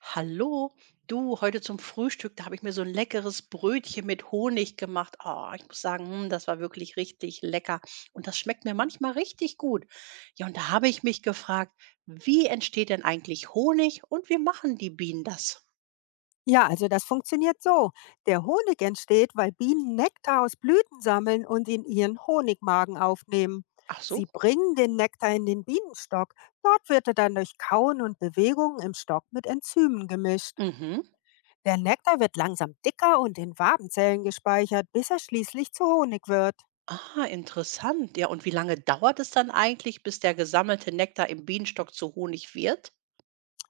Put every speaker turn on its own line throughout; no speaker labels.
Hallo, du, heute zum Frühstück, da habe ich mir so ein leckeres Brötchen mit Honig gemacht. Ah, ich muss sagen, das war wirklich richtig lecker und das schmeckt mir manchmal richtig gut. Ja, und da habe ich mich gefragt, wie entsteht denn eigentlich Honig und wie machen die Bienen das?
Ja, also das funktioniert so. Der Honig entsteht, weil Bienen Nektar aus Blüten sammeln und in ihren Honigmagen aufnehmen.
Ach so.
Sie bringen den Nektar in den Bienenstock. Dort wird er dann durch Kauen und Bewegungen im Stock mit Enzymen gemischt.
Mhm.
Der Nektar wird langsam dicker und in Wabenzellen gespeichert, bis er schließlich zu Honig wird.
Ah, interessant. Ja, und wie lange dauert es dann eigentlich, bis der gesammelte Nektar im Bienenstock zu Honig wird?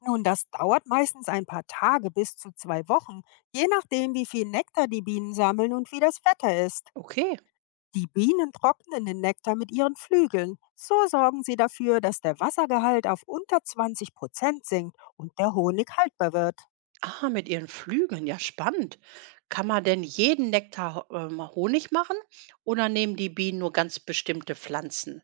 Nun, das dauert meistens ein paar Tage bis zu 2 Wochen, je nachdem, wie viel Nektar die Bienen sammeln und wie das Wetter ist.
Okay.
Die Bienen trocknen den Nektar mit ihren Flügeln. So sorgen sie dafür, dass der Wassergehalt auf unter 20% sinkt und der Honig haltbar wird.
Ah, mit ihren Flügeln, ja spannend. Kann man denn jeden Honig machen oder nehmen die Bienen nur ganz bestimmte Pflanzen?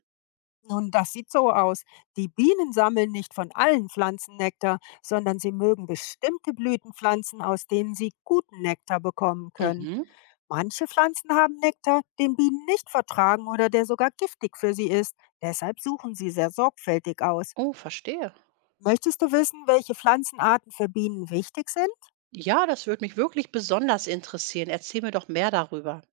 Nun, das sieht so aus. Die Bienen sammeln nicht von allen Pflanzen Nektar, sondern sie mögen bestimmte Blütenpflanzen, aus denen sie guten Nektar bekommen können.
Mhm.
Manche Pflanzen haben Nektar, den Bienen nicht vertragen oder der sogar giftig für sie ist. Deshalb suchen sie sehr sorgfältig aus.
Oh, verstehe.
Möchtest du wissen, welche Pflanzenarten für Bienen wichtig sind?
Ja, das würde mich wirklich besonders interessieren. Erzähl mir doch mehr darüber.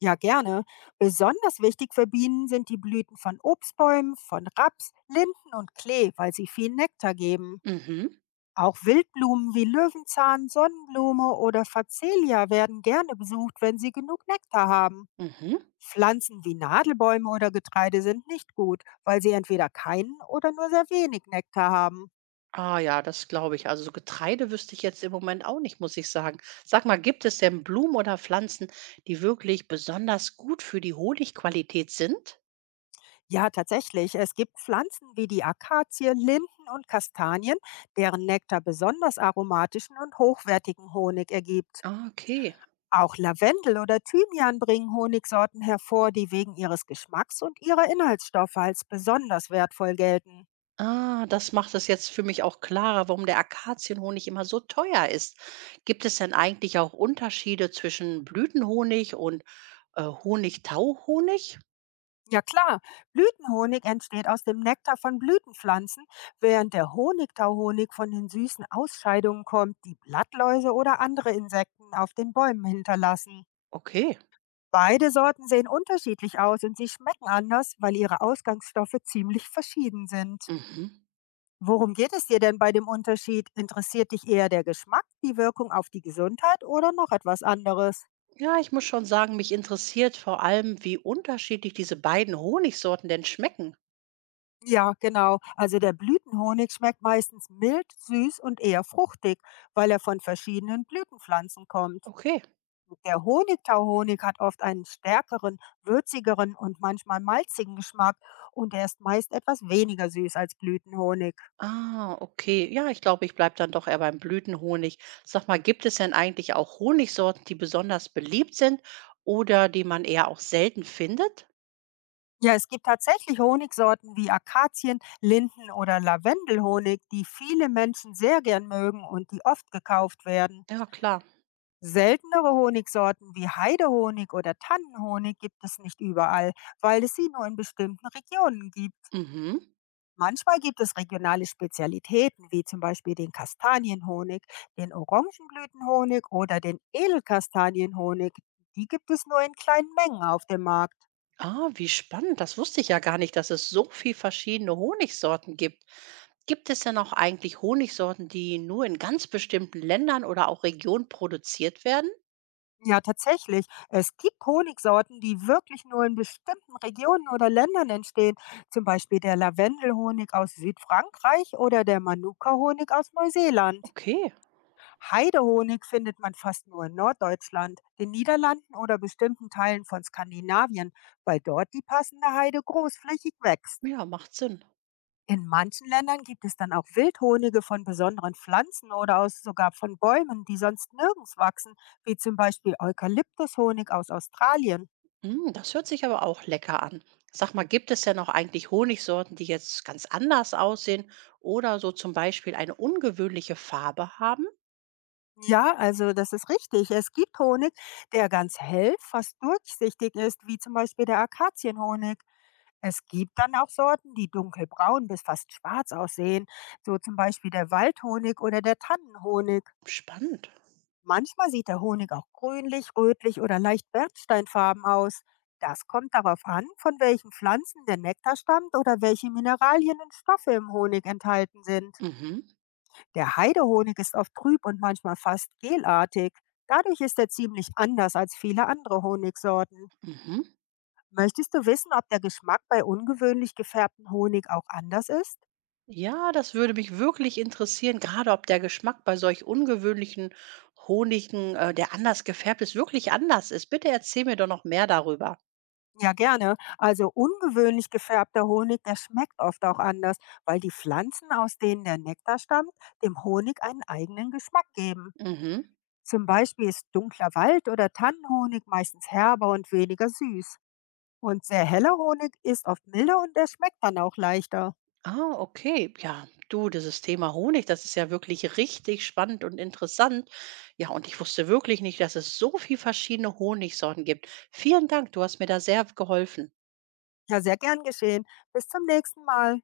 Ja, gerne. Besonders wichtig für Bienen sind die Blüten von Obstbäumen, von Raps, Linden und Klee, weil sie viel Nektar geben.
Mhm.
Auch Wildblumen wie Löwenzahn, Sonnenblume oder Facelia werden gerne besucht, wenn sie genug Nektar haben.
Mhm.
Pflanzen wie Nadelbäume oder Getreide sind nicht gut, weil sie entweder keinen oder nur sehr wenig Nektar haben.
Ah ja, das glaube ich. Also so Getreide wüsste ich jetzt im Moment auch nicht, muss ich sagen. Sag mal, gibt es denn Blumen oder Pflanzen, die wirklich besonders gut für die Honigqualität sind?
Ja, tatsächlich, es gibt Pflanzen wie die Akazie, Linden und Kastanien, deren Nektar besonders aromatischen und hochwertigen Honig ergibt.
Ah, okay.
Auch Lavendel oder Thymian bringen Honigsorten hervor, die wegen ihres Geschmacks und ihrer Inhaltsstoffe als besonders wertvoll gelten.
Ah, das macht es jetzt für mich auch klarer, warum der Akazienhonig immer so teuer ist. Gibt es denn eigentlich auch Unterschiede zwischen Blütenhonig und Honigtauhonig?
Ja klar, Blütenhonig entsteht aus dem Nektar von Blütenpflanzen, während der Honigtauhonig von den süßen Ausscheidungen kommt, die Blattläuse oder andere Insekten auf den Bäumen hinterlassen.
Okay.
Beide Sorten sehen unterschiedlich aus und sie schmecken anders, weil ihre Ausgangsstoffe ziemlich verschieden sind.
Mhm.
Worum geht es dir denn bei dem Unterschied? Interessiert dich eher der Geschmack, die Wirkung auf die Gesundheit oder noch etwas anderes?
Ja, ich muss schon sagen, mich interessiert vor allem, wie unterschiedlich diese beiden Honigsorten denn schmecken.
Ja, genau. Also der Blütenhonig schmeckt meistens mild, süß und eher fruchtig, weil er von verschiedenen Blütenpflanzen kommt.
Okay.
Der Honigtauhonig hat oft einen stärkeren, würzigeren und manchmal malzigen Geschmack und er ist meist etwas weniger süß als Blütenhonig.
Ah, okay. Ja, ich glaube, ich bleibe dann doch eher beim Blütenhonig. Sag mal, gibt es denn eigentlich auch Honigsorten, die besonders beliebt sind oder die man eher auch selten findet?
Ja, es gibt tatsächlich Honigsorten wie Akazien, Linden oder Lavendelhonig, die viele Menschen sehr gern mögen und die oft gekauft werden.
Ja, klar.
Seltenere Honigsorten wie Heidehonig oder Tannenhonig gibt es nicht überall, weil es sie nur in bestimmten Regionen gibt.
Mhm.
Manchmal gibt es regionale Spezialitäten wie zum Beispiel den Kastanienhonig, den Orangenblütenhonig oder den Edelkastanienhonig. Die gibt es nur in kleinen Mengen auf dem Markt.
Ah, wie spannend. Das wusste ich ja gar nicht, dass es so viel verschiedene Honigsorten gibt. Gibt es denn auch eigentlich Honigsorten, die nur in ganz bestimmten Ländern oder auch Regionen produziert werden?
Ja, tatsächlich. Es gibt Honigsorten, die wirklich nur in bestimmten Regionen oder Ländern entstehen. Zum Beispiel der Lavendelhonig aus Südfrankreich oder der Manuka-Honig aus Neuseeland.
Okay,
Heidehonig findet man fast nur in Norddeutschland, den Niederlanden oder bestimmten Teilen von Skandinavien, weil dort die passende Heide großflächig wächst.
ja, macht Sinn.
In manchen Ländern gibt es dann auch Wildhonige von besonderen Pflanzen oder aus sogar von Bäumen, die sonst nirgends wachsen, wie zum Beispiel Eukalyptushonig aus Australien.
Hm, das hört sich aber auch lecker an. Sag mal, gibt es denn auch eigentlich Honigsorten, die jetzt ganz anders aussehen oder so zum Beispiel eine ungewöhnliche Farbe haben?
Ja, also das ist richtig. Es gibt Honig, der ganz hell, fast durchsichtig ist, wie zum Beispiel der Akazienhonig. Es gibt dann auch Sorten, die dunkelbraun bis fast schwarz aussehen, so zum Beispiel der Waldhonig oder der Tannenhonig.
Spannend.
Manchmal sieht der Honig auch grünlich, rötlich oder leicht bernsteinfarben aus. Das kommt darauf an, von welchen Pflanzen der Nektar stammt oder welche Mineralien und Stoffe im Honig enthalten sind.
Mhm,
Der Heidehonig ist oft trüb und manchmal fast gelartig. Dadurch ist er ziemlich anders als viele andere Honigsorten.
mhm.
Möchtest du wissen, ob der Geschmack bei ungewöhnlich gefärbtem Honig auch anders ist?
Ja, das würde mich wirklich interessieren, gerade ob der Geschmack bei solch ungewöhnlichen Honigen, der anders gefärbt ist, wirklich anders ist. Bitte erzähl mir doch noch mehr darüber.
Ja, gerne. Also ungewöhnlich gefärbter Honig, der schmeckt oft auch anders, weil die Pflanzen, aus denen der Nektar stammt, dem Honig einen eigenen Geschmack geben.
Mhm.
Zum Beispiel ist dunkler Wald- oder Tannenhonig meistens herber und weniger süß. Und sehr heller Honig ist oft milder und der schmeckt dann auch leichter.
Ah, okay. Ja, du, dieses Thema Honig, das ist ja wirklich richtig spannend und interessant. Ja, und ich wusste wirklich nicht, dass es so viele verschiedene Honigsorten gibt. Vielen Dank, du hast mir da sehr geholfen.
Ja, sehr gern geschehen. Bis zum nächsten Mal.